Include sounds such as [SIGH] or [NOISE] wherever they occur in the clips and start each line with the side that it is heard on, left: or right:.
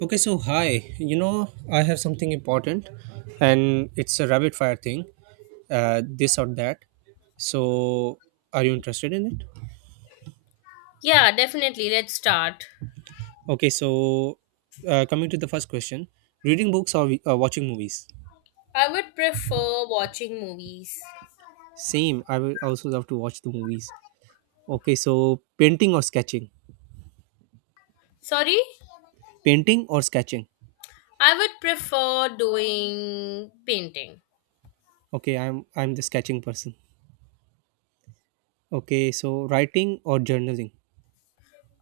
right: Okay, so hi. I have something important, and it's a rapid fire thing, this or that. So, are you interested in it?
left: Yeah, definitely. Let's start.
right: Okay, so coming to the first question, reading books or watching movies?
left: I would prefer watching movies.
right: Same. I will also love to watch the movies. Okay, so painting or sketching?
left: Sorry?
right: Painting or sketching?
left: I would prefer doing painting.
right: Okay, I'm the sketching person. Okay, so writing or journaling?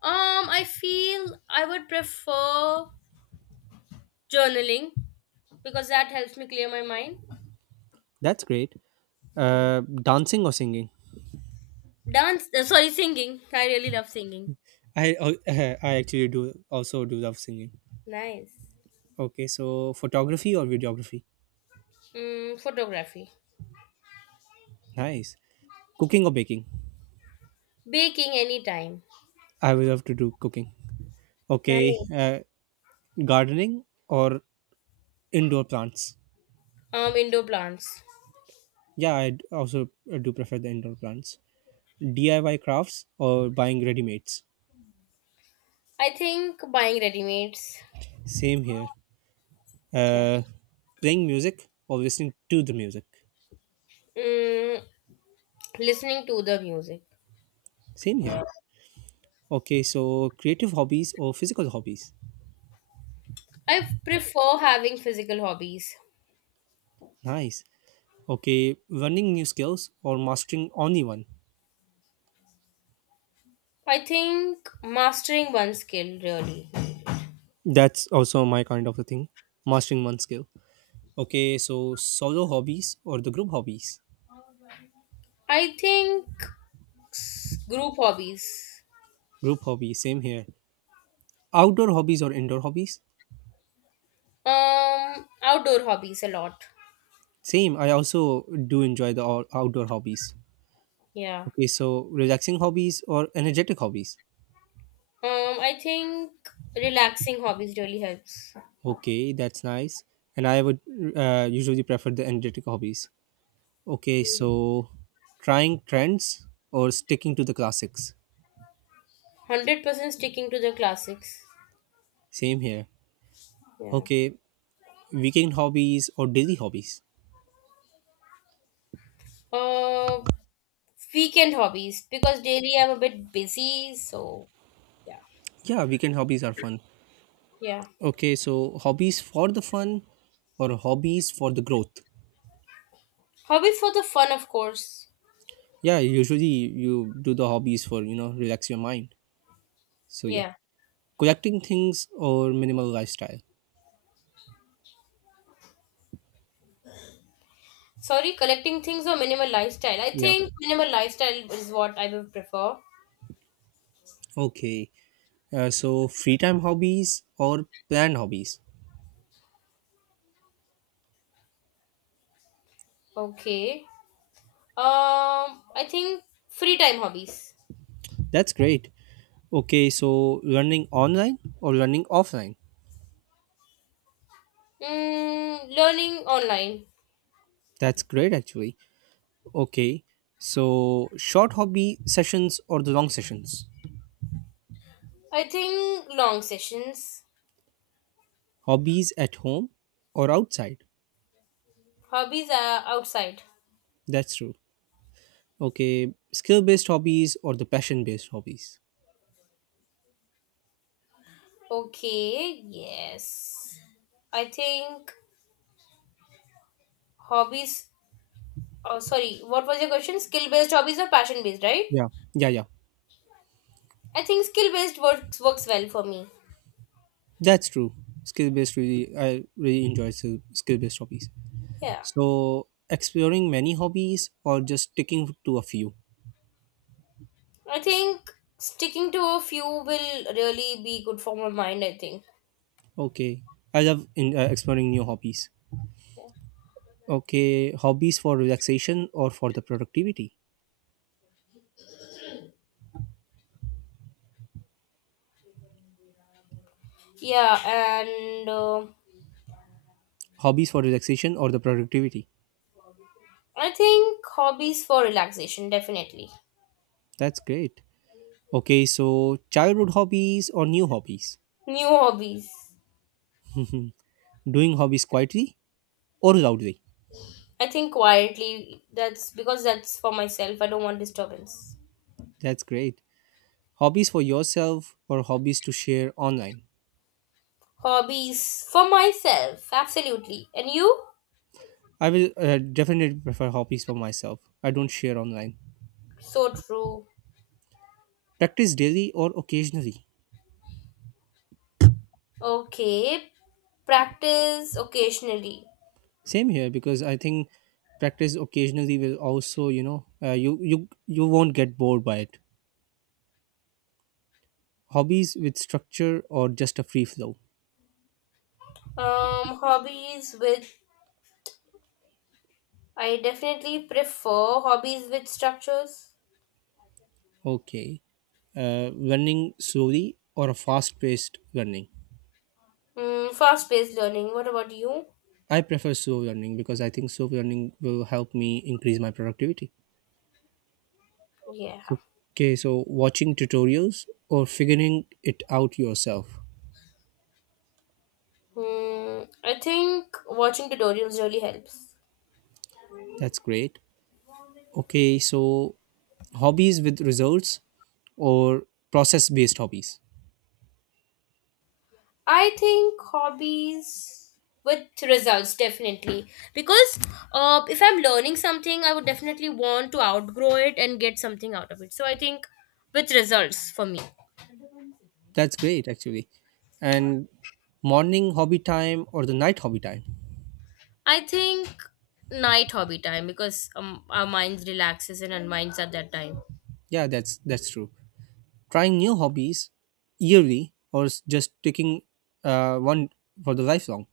left: I feel I would prefer journaling because that helps me clear my mind.
right: That's great.
left: Mhm.
right: Uh, Dancing or singing?
left: Sorry, singing. I really love singing.
right: I [LAUGHS] I actually do also do love singing.
left: Nice.
right: Okay, so photography or videography?
left: Photography.
right: Nice. Cooking or baking?
left: Baking anytime.
right: I would love to do cooking. Okay,
left: Nice.
right: gardening or indoor plants?
left: Indoor plants.
right: Yeah, I also do prefer the indoor plants. DIY crafts or buying ready mates?
left: I think buying ready-mades.
right: Same here.
left: Yeah.
right: Uh, Playing music or listening to the music?
left: Mm, Listening to the music.
right: Same here. Okay, so creative hobbies or physical hobbies?
left: I prefer having physical hobbies.
right: Nice. Okay, learning new skills or mastering only one?
left: I think mastering one skill really.
right: That's also my kind of a thing, mastering one skill. Okay, so solo hobbies or the group hobbies?
left: I think group hobbies.
right: Group hobbies, same here. Outdoor hobbies or indoor hobbies?
left: Outdoor hobbies a lot.
right: Same, I also do enjoy the outdoor hobbies.
left: Yeah.
right: Okay, so relaxing hobbies or energetic hobbies?
left: I think relaxing hobbies really helps.
right: Okay, that's nice. And I would usually prefer the energetic hobbies. Okay, so trying trends or sticking to the classics.
left: 100% sticking to the classics.
right: Same here.
left: Yeah.
right: Okay, weekend hobbies or daily hobbies?
left: Uh, Weekend hobbies because daily I'm a bit busy, so yeah.
right: Yeah, weekend hobbies are fun.
left: Yeah.
right: Okay, so hobbies for the fun or hobbies for the growth?
left: Hobbies for the fun, of course.
right: Yeah, usually you do the hobbies for relax your mind. So yeah,
left: Yeah.
right: collecting things or minimal lifestyle.
left: Sorry, collecting things or minimal lifestyle. I
right: Yeah.
left: think minimal lifestyle is what I would prefer.
right: Okay. So free time hobbies or planned hobbies.
left: Okay. I think free time hobbies.
right: That's great. Okay, so learning online or learning offline.
left: Learning online.
right: That's great actually. Okay. So short hobby sessions or the long sessions.
left: I think long sessions.
right: Hobbies at home or outside?
left: Hobbies are outside.
right: That's true. Okay, skill based hobbies or the passion based hobbies?
left: Okay. Yes. I think hobbies. Oh, sorry. What was your question? Skill based hobbies or passion based, right?
right: Yeah, yeah, yeah.
left: I think skill based works well for me.
right: That's true. Skill based really, I really enjoy skill based hobbies.
left: Yeah.
right: So exploring many hobbies or just sticking to a few.
left: I think sticking to a few will really be good for my mind, I think.
right: Okay, I love exploring new hobbies.
left: Yeah.
right: Okay, hobbies for relaxation or for the productivity?
left: Yeah, and
right: Hobbies for relaxation or the productivity?
left: I think hobbies for relaxation, definitely.
right: That's great. Okay, so childhood hobbies or new hobbies?
left: New hobbies.
right: [LAUGHS] Doing hobbies quietly or loudly.
left: I think quietly, that's because that's for myself. I don't want disturbance.
right: That's great. Hobbies for yourself or hobbies to share online?
left: Hobbies for myself, absolutely. And you?
right: I will definitely prefer hobbies for myself. I don't share online.
left: So true.
right: Practice daily or occasionally.
left: Okay, practice occasionally.
right: Same here because I think practice occasionally will also, you won't get bored by it. Hobbies with structure or just a free flow.
left: Hobbies with I definitely prefer hobbies with structures.
right: Okay. Learning slowly or a fast-paced learning.
left: Fast-paced learning. What about you?
right: I prefer slow learning because I think slow learning will help me increase my productivity.
left: Yeah.
right: Okay, so watching tutorials or figuring it out yourself.
left: I think watching tutorials really helps.
right: That's great. Okay, so hobbies with results or process based hobbies.
left: I think hobbies with results definitely because if I'm learning something, I would definitely want to outgrow it and get something out of it. So I think with results for me.
right: That's great actually. And morning hobby time or the night hobby time.
left: I think night hobby time because our minds relaxes and unwinds at that time.
right: Yeah, that's true. Trying new hobbies yearly or just taking one for the lifelong.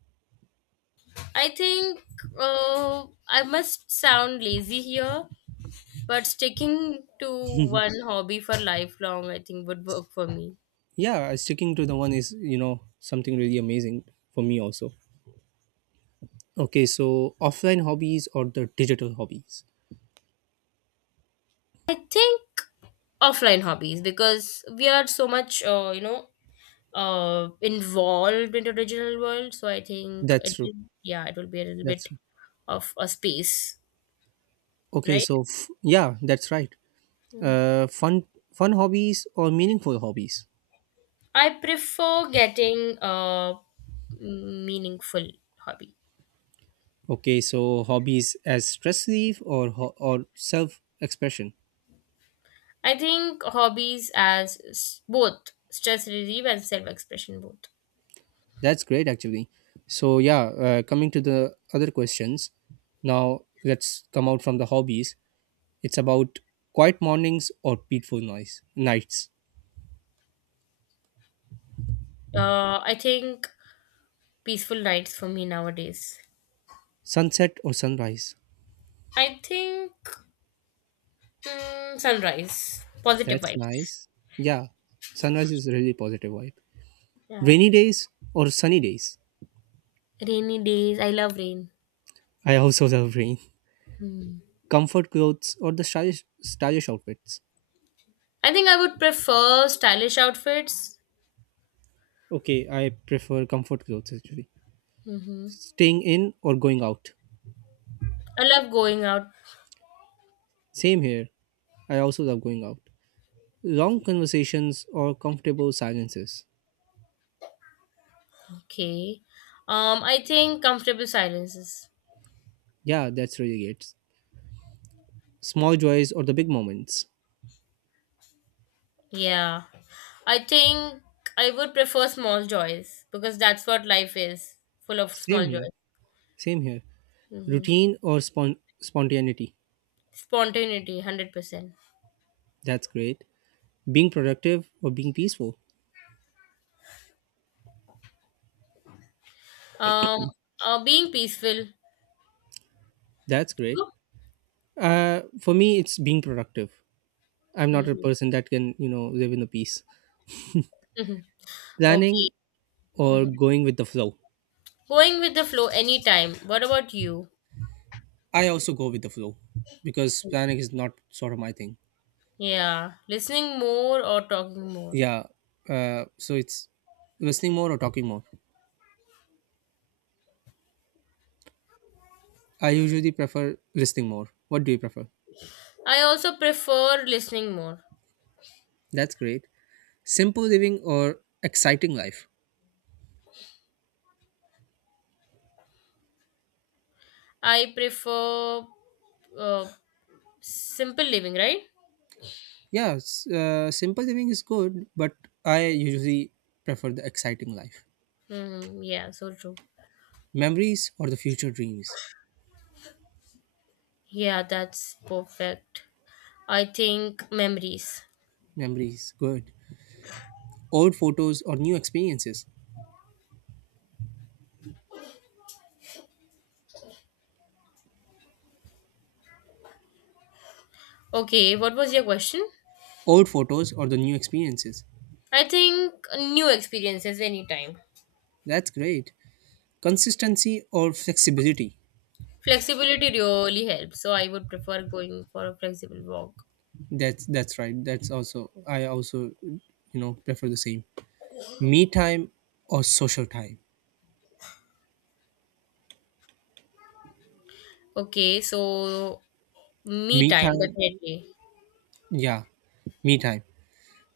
left: I think I must sound lazy here, but sticking to one hobby for lifelong, I think, would work for me.
right: Yeah, sticking to the one is, something really amazing for me also. Okay, so offline hobbies or the digital hobbies.
left: I think offline hobbies because we are so much, involved into digital world. So I think
right: That's
left: it,
right: true.
left: yeah, it will be a little
right: That's
left: bit
right: true.
left: of a space,
right: Okay,
left: right?
right: so yeah, that's right.
left: Hmm.
right: Uh fun fun hobbies or meaningful hobbies.
left: I prefer getting a meaningful hobby.
right: Okay, so hobbies as stress relief or self expression.
left: I think hobbies as both stress relief and self expression, both.
right: That's great actually. So yeah, coming to the other questions. Now let's come out from the hobbies. It's about quiet mornings or peaceful noise nights.
left: I think peaceful nights for me nowadays.
right: Sunset or sunrise.
left: I think sunrise, positive
right: That's
left: vibes.
right: nice. Yeah, sunrise is really positive vibe.
left: Yeah.
right: Rainy days or sunny days.
left: Rainy days. I love rain.
right: I also love rain.
left: Hmm.
right: Comfort clothes or the stylish outfits.
left: I think I would prefer stylish outfits.
right: Okay, I prefer comfort clothes actually.
left: Mm-hmm.
right: Staying in or going out.
left: I love going out.
right: Same here. I also love going out. Long conversations or comfortable silences.
left: Okay. I think comfortable silences.
right: Yeah, that's really it. Small joys or the big moments.
left: Yeah. I think I would prefer small joys because that's what life is full of
right: Same
left: small
right: here.
left: joys.
right: Same here.
left: Hmm.
right: Routine or spontaneity.
left: Spontaneity, 100%.
right: That's great. Being productive or being peaceful?
left: Um, Being peaceful.
right: That's great.
left: You?
right: For me it's being productive. I'm not a
left: Hmm.
right: person that can live in a peace.
left: Okay.
right: Planning or
left: Hmm.
right: going with the flow.
left: Going with the flow anytime. What about you?
right: I also go with the flow because planning is not sort of my thing.
left: Yeah. Listening more or talking more?
right: Yeah, so it's listening more or talking more. I usually prefer listening more. What do you prefer?
left: I also prefer listening more.
right: That's great. Simple living or exciting life.
left: I prefer uh, simple living, right?
right: Yeah, simple living is good, but I usually prefer the exciting life.
left: Hmm. Yeah, so true.
right: Memories or the future dreams?
left: Yeah, that's perfect. I think memories.
right: Memories, good. Old photos or new experiences?
left: Okay, what was your question?
right: Old photos or the new experiences?
left: I think new experiences anytime.
right: That's great. Consistency or flexibility?
left: Flexibility really helps, so I would prefer going for a flexible walk.
right: That's right. That's also I also prefer the same. Me time or social time?
left: Okay, so me
right: Me
left: time
right: time,
left: definitely.
right: yeah. Me time.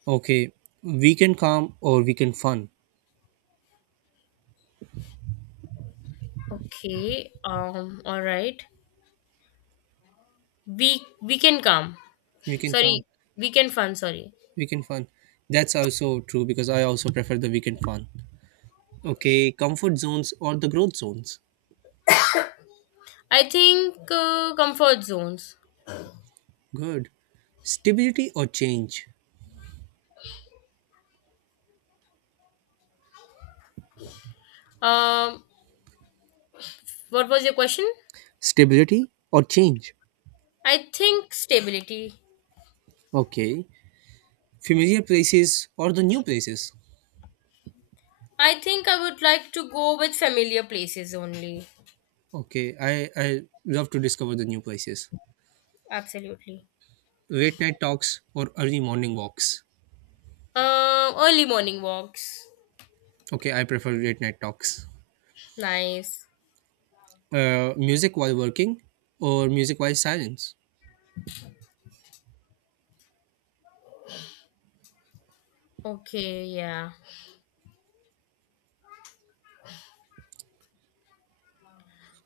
right: Okay. Weekend calm or weekend fun?
left: Okay, all right. We can come.
right: Weekend calm.
left: Sorry, weekend fun. Sorry.
right: Weekend fun. That's also true because I also prefer the weekend fun. Okay, comfort zones or the growth zones?
left: I think comfort zones.
right: Good. Stability or change?
left: Um, what was your question?
right: Stability or change?
left: I think stability.
right: Okay. Familiar places or the new places?
left: I think I would like to go with familiar places only.
right: Okay. I love to discover the new places.
left: Absolutely.
right: Late night talks or early morning walks?
left: Early morning walks.
right: Okay. I prefer late night talks.
left: Nice.
right: Music while working or music while silence?
left: Okay, yeah.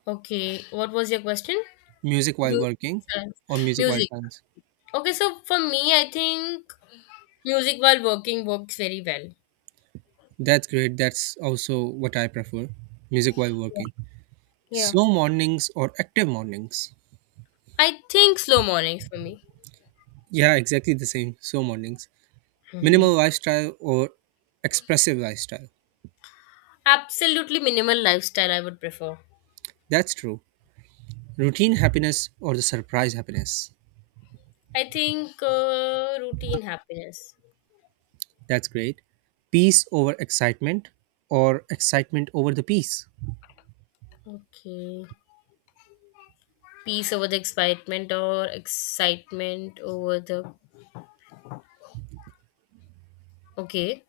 left: Okay, what was your question?
right: Music while
left: Mu-
right: working
left: Sorry.
right: or music while
left: Music.
right: silence?
left: Okay, so for me, I think music while working works very well.
right: That's great. That's also what I prefer. Music while working.
left: Yeah.
right: Slow mornings or active mornings?
left: I think slow mornings for me.
right: Yeah, exactly the same. Slow mornings.
left: Hmm.
right: Minimal lifestyle or expressive lifestyle.
left: Absolutely minimal lifestyle I would prefer.
right: That's true. Routine happiness or the surprise happiness.
left: I think routine happiness.
right: That's great. Peace over excitement or excitement over the peace.
left: Okay. Peace over the excitement or excitement over the. Okay,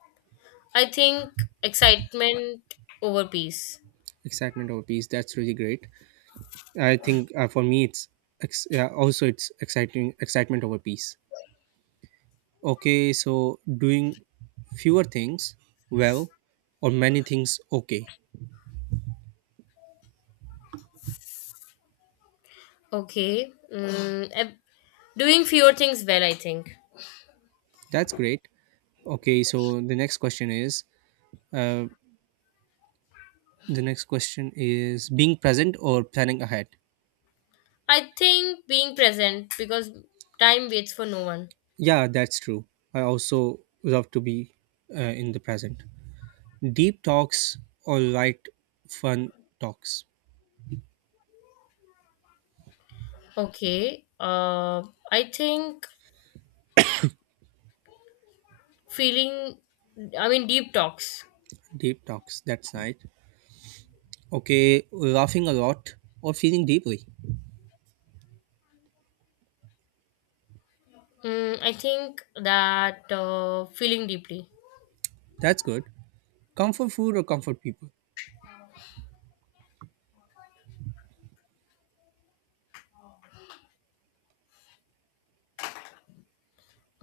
left: I think excitement over peace.
right: Excitement over peace. That's really great. I think for me, it's yeah, also it's exciting excitement over peace. Okay, so doing fewer things well or many things okay.
left: Okay, doing fewer things well, I think.
right: That's great. Okay, so uh, The next question is being present or planning ahead.
left: I think being present because time waits for no one.
right: Yeah, that's true. I also love to be in the present. Deep talks or light, fun talks.
left: Okay, I think feeling I mean, deep talks.
right: Deep talks, that's nice. Okay, laughing a lot or feeling deeply.
left: I think that feeling deeply.
right: That's good. Comfort food or comfort people.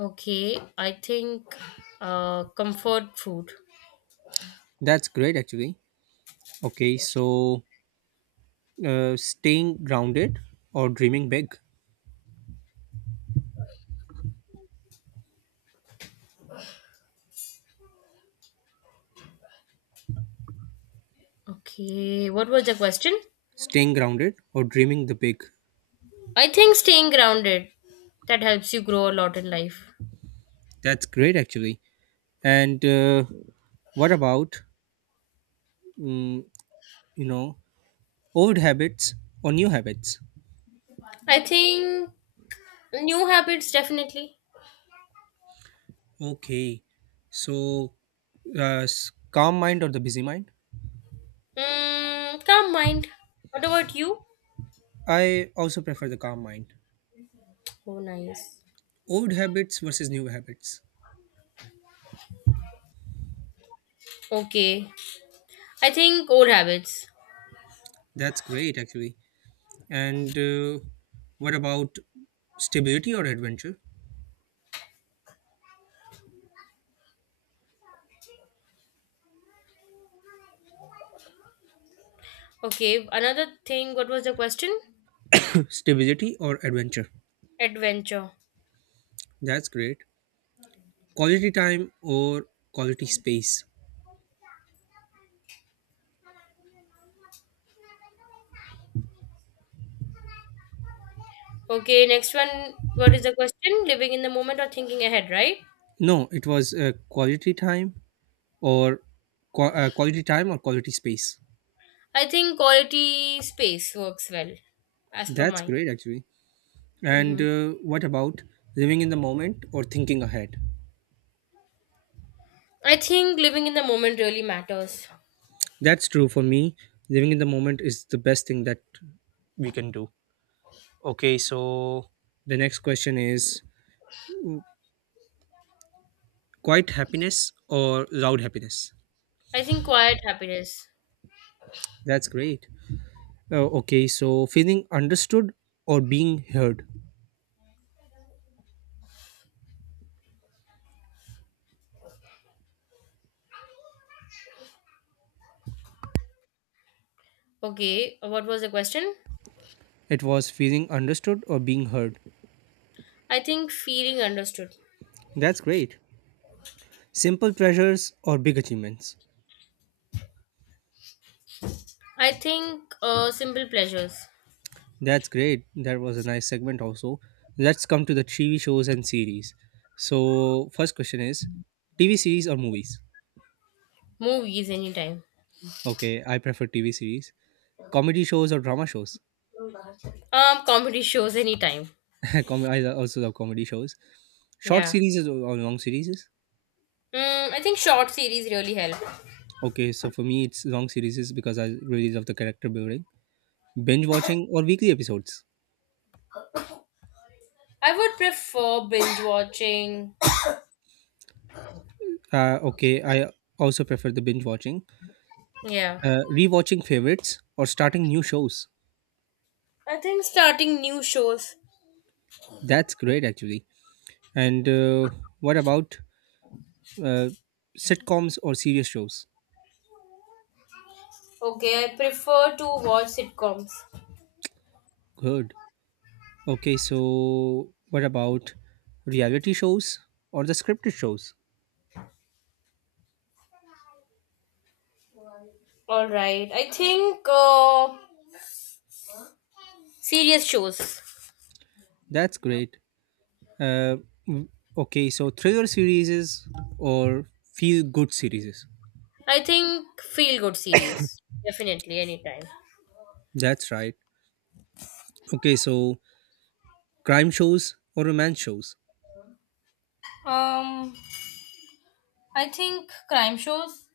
left: Okay, I think comfort food.
right: That's great, actually. Okay, so staying grounded or dreaming big.
left: Okay, what was the question?
right: Staying grounded or dreaming the big.
left: I think staying grounded, that helps you grow a lot in life.
right: That's great, actually. And what about mm, you know old habits or new habits?
left: I think new habits definitely.
right: Okay, so calm mind or the busy mind?
left: Calm mind. What about you?
right: I also prefer the calm mind.
left: Oh, nice.
right: Old habits versus new habits.
left: Okay, I think old habits.
right: That's great actually. And what about stability or adventure?
left: Okay, another thing. What was the question?
right: [CLEARS THROAT] Stability or adventure.
left: Adventure.
right: That's great. Quality time or quality space.
left: Okay, next one. What is the question? Living in the moment or thinking ahead, right?
right: No, it was or quality time or quality space.
left: I think quality space works well, as per
right: That's
left: mine.
right: great, actually. And
left: Mm-hmm.
right: what about living in the moment or thinking ahead?
left: I think living in the moment really matters.
right: That's true for me. Living in the moment is the best thing that we can do. Okay, so the next question is quiet happiness or loud happiness?
left: I think quiet happiness.
right: That's great. Okay, so feeling understood or being heard?
left: Okay, what was the question?
right: It was feeling understood or being heard.
left: I think feeling understood.
right: That's great. Simple pleasures or big achievements?
left: I think simple pleasures.
right: That's great. That was a nice segment also. Let's come to the TV shows and series. So, first question is TV series or movies?
left: Movies anytime.
right: Okay, I prefer TV series. Comedy shows or drama shows?
left: Comedy [LAUGHS] shows anytime.
right: [LAUGHS] I also love comedy shows. Short
left: Yeah.
right: series or long series?
left: I think short series really help.
right: Okay, so for me, it's long series because I really love the character building. Binge watching or weekly episodes?
left: I would prefer binge watching.
right: Okay, I also prefer the binge watching.
left: Yeah.
right: Rewatching favorites or starting new shows?
left: I think starting new shows.
right: That's great, actually. And what about uh, sitcoms or serious shows?
left: Okay, I prefer to watch sitcoms.
right: Good. Okay, so what about reality shows or the scripted shows?
left: All right. I think serious shows.
right: That's great. Uh, w- okay, so thriller series or feel good series.
left: I think feel good series. Definitely, anytime.
right: That's right. Okay, so crime shows or romance shows.
left: Um, I think crime shows.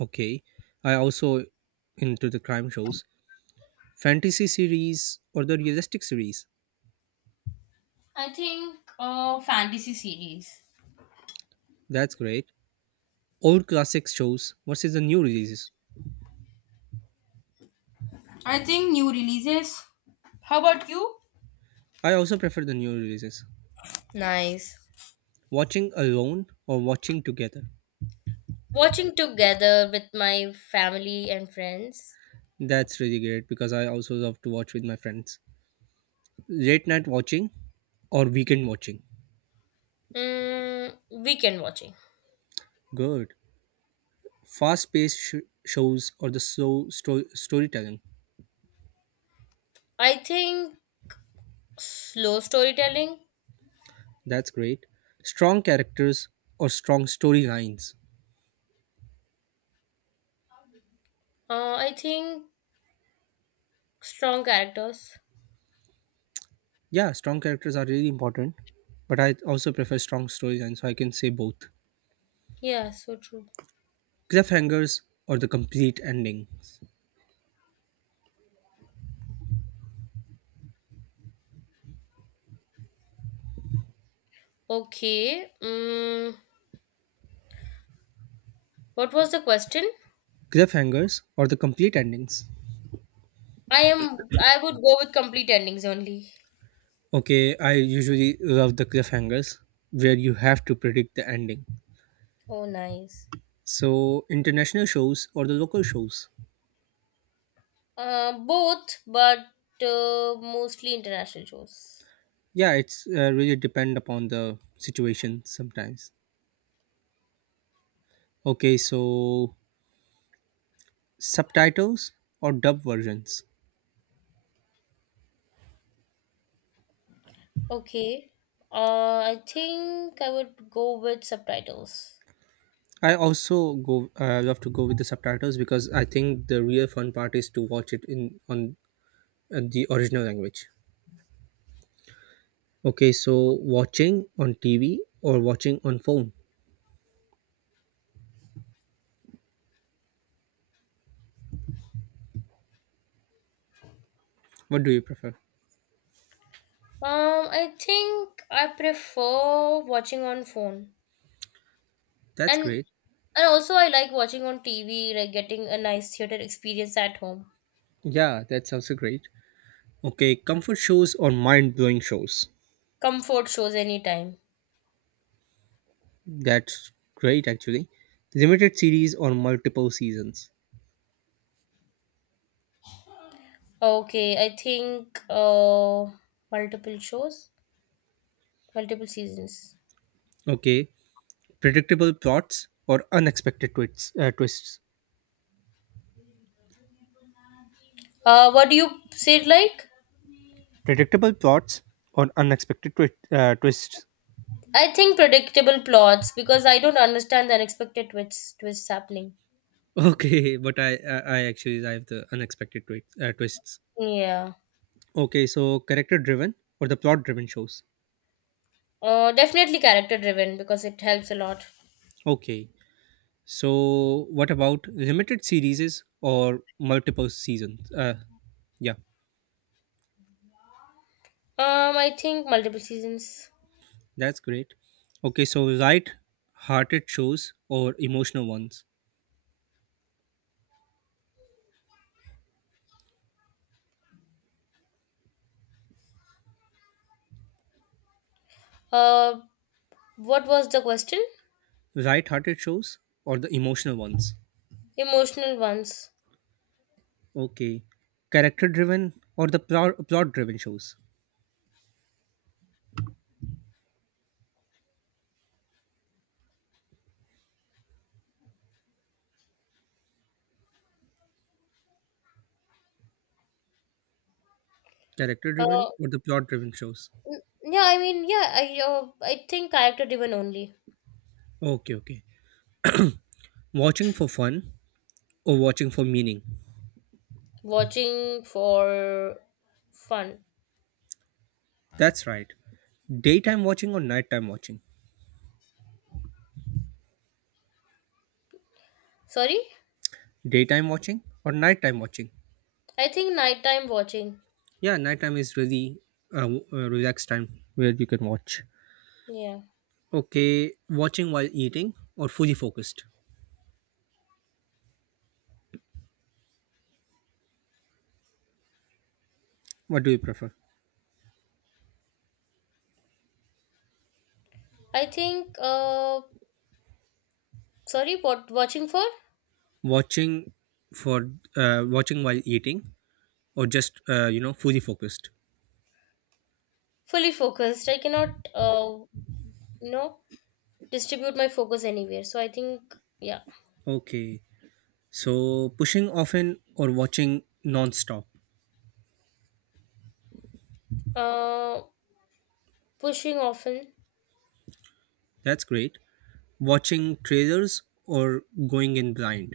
right: Okay, I also into the crime shows. Fantasy series or the realistic series.
left: I think fantasy series.
right: That's great. Old classic shows versus the new releases.
left: I think new releases. How about you?
right: I also prefer the new releases.
left: Nice.
right: Watching alone or watching together.
left: Watching together with my family and friends.
right: That's really great because I also love to watch with my friends. Late night watching or weekend watching.
left: Mm, Weekend watching.
right: Good. Fast paced shows or the slow storytelling.
left: I think slow storytelling.
right: That's great. Strong characters or strong storylines.
left: I think strong characters.
right: Yeah, strong characters are really important, but I also prefer strong storylines, so I can say both.
left: Yeah, so true.
right: Cliffhangers or the complete endings.
left: Okay. What was the question?
right: Cliffhangers or the complete endings.
left: I would go with complete endings only.
right: Okay, I usually love the cliffhangers where you have to predict the ending.
left: Oh, nice.
right: So international shows or the local shows.
left: Both, but mostly international shows.
right: Yeah, it's really depend upon the situation sometimes. Okay, so subtitles or dub versions.
left: Okay. I think I would go with subtitles.
right: I also go love to go with the subtitles because I think the real fun part is to watch it in on the original language. Okay, so watching on TV or watching on phone. What do you prefer?
left: I think I prefer watching on phone.
right: That's
left: And
right: great.
left: and also I like watching on TV, like getting a nice theater experience at home.
right: Yeah, that sounds great. Okay, comfort shows or mind blowing shows?
left: Comfort shows anytime.
right: That's great actually. Limited series or multiple seasons?
left: Okay, I think multiple shows, multiple seasons.
right: Okay, predictable plots or unexpected twists? Twists.
left: What do you say like?
right: Predictable plots or unexpected twists?
left: I think predictable plots because I don't understand the unexpected twists happening.
right: Okay, [LAUGHS] but I actually I have the unexpected twists.
left: Yeah.
right: Okay, so character driven or the plot driven shows?
left: Definitely character driven because it helps a lot.
right: Okay. So, what about limited series or multiple seasons? Yeah,
left: I think multiple seasons.
right: that's great. Okay, so light hearted shows or emotional ones?
left: Uh, what was the question?
right: Light hearted shows or the emotional ones?
left: Emotional ones.
right: Okay. Character driven or the plot driven shows? Character
left: Uh,
right: driven or the plot driven shows?
left: yeah, I mean, yeah, I think character driven only.
right: Okay, okay. Watching for fun or watching for meaning?
left: Watching for fun.
right: That's right. Daytime watching or nighttime watching?
left: Sorry,
right: Daytime watching or nighttime watching?
left: I think nighttime watching.
right: Yeah, nighttime is really relaxed time where you can watch.
left: Yeah,
right: Okay, watching while eating or fully focused. What do you prefer?
left: I think sorry, what watching for?
right: Watching for watching while eating or just fully focused.
left: Fully focused. I cannot, uh, you know, distribute my focus anywhere. So I think, yeah.
right: Okay, so pushing often or watching non-stop.
left: Uh, Pushing often.
right: That's great. Watching trailers or going in blind.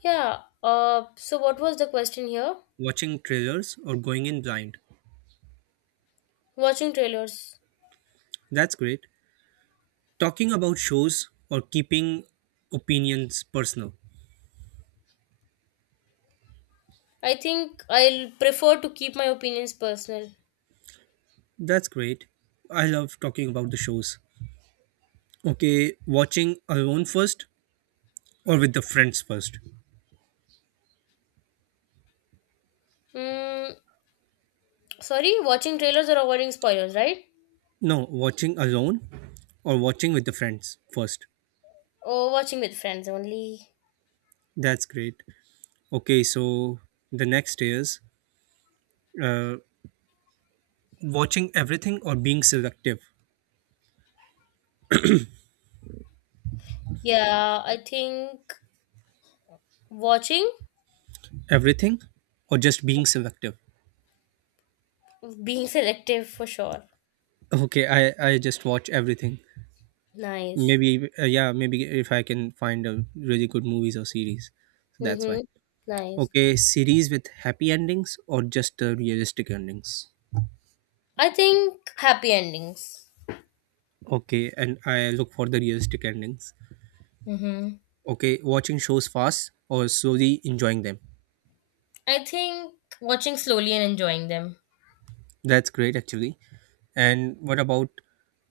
left: Yeah. So what was the question here?
right: Watching trailers or going in blind.
left: Watching trailers.
right: That's great. Talking about shows or keeping opinions personal.
left: I think I'll prefer to keep my opinions personal.
right: That's great. I love talking about the shows. Okay, watching alone first or with the friends first?
left: Mm, Sorry, watching trailers or avoiding spoilers, right?
right: No, watching alone or watching with the friends first.
left: Or watching with friends only.
right: That's great. Okay, so the next is uh, watching everything or being selective.
left: Yeah, I think watching,
right: Everything or just being selective?
left: being [LAUGHS] selective for sure.
right: Okay, I just watch everything.
left: Nice.
right: Maybe if I can find a really good movies or series. So that's
left: Mm-hmm.
right: why.
left: Nice.
right: Okay, series with happy endings or just realistic endings?
left: I think happy endings.
right: Okay, and I look for the realistic endings.
left: Mm-hmm.
right: Okay, watching shows fast or slowly enjoying them.
left: I think watching slowly and enjoying them.
right: That's great actually. And what about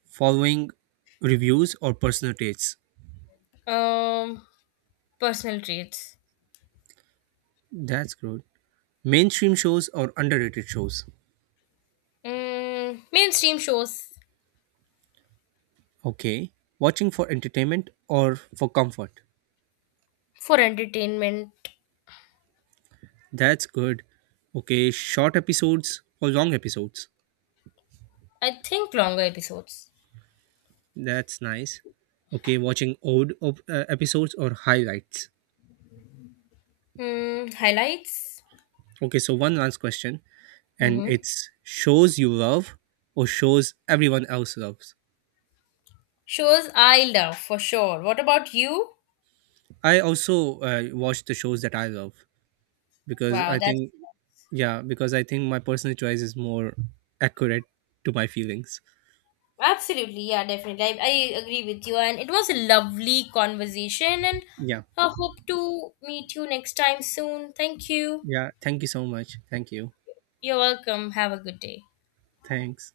right: following reviews or personal tastes?
left: Um, Personal traits.
right: That's good. Mainstream shows or underrated shows?
left: Mainstream shows.
right: Okay. Watching for entertainment or for comfort?
left: For entertainment.
right: That's good. Okay, short episodes or long episodes?
left: I think longer episodes.
right: That's nice. Okay, watching old episodes or highlights.
left: Highlights.
right: Okay, so one last question, and
left: Mm-hmm.
right: it's shows you love or shows everyone else loves.
left: Shows I love for sure. What about you?
right: I also watch the shows that I love because
left: Wow,
right: I
left: that's
right: think, yeah, because I think my personal choice is more accurate to my feelings.
left: absolutely, yeah, definitely. I agree with you, and it was a lovely conversation, and
right: Yeah,
left: I hope to meet you next time soon. Thank you.
right: yeah. Thank you so much. Thank you.
left: You're welcome. Have a good day.
right: Thanks.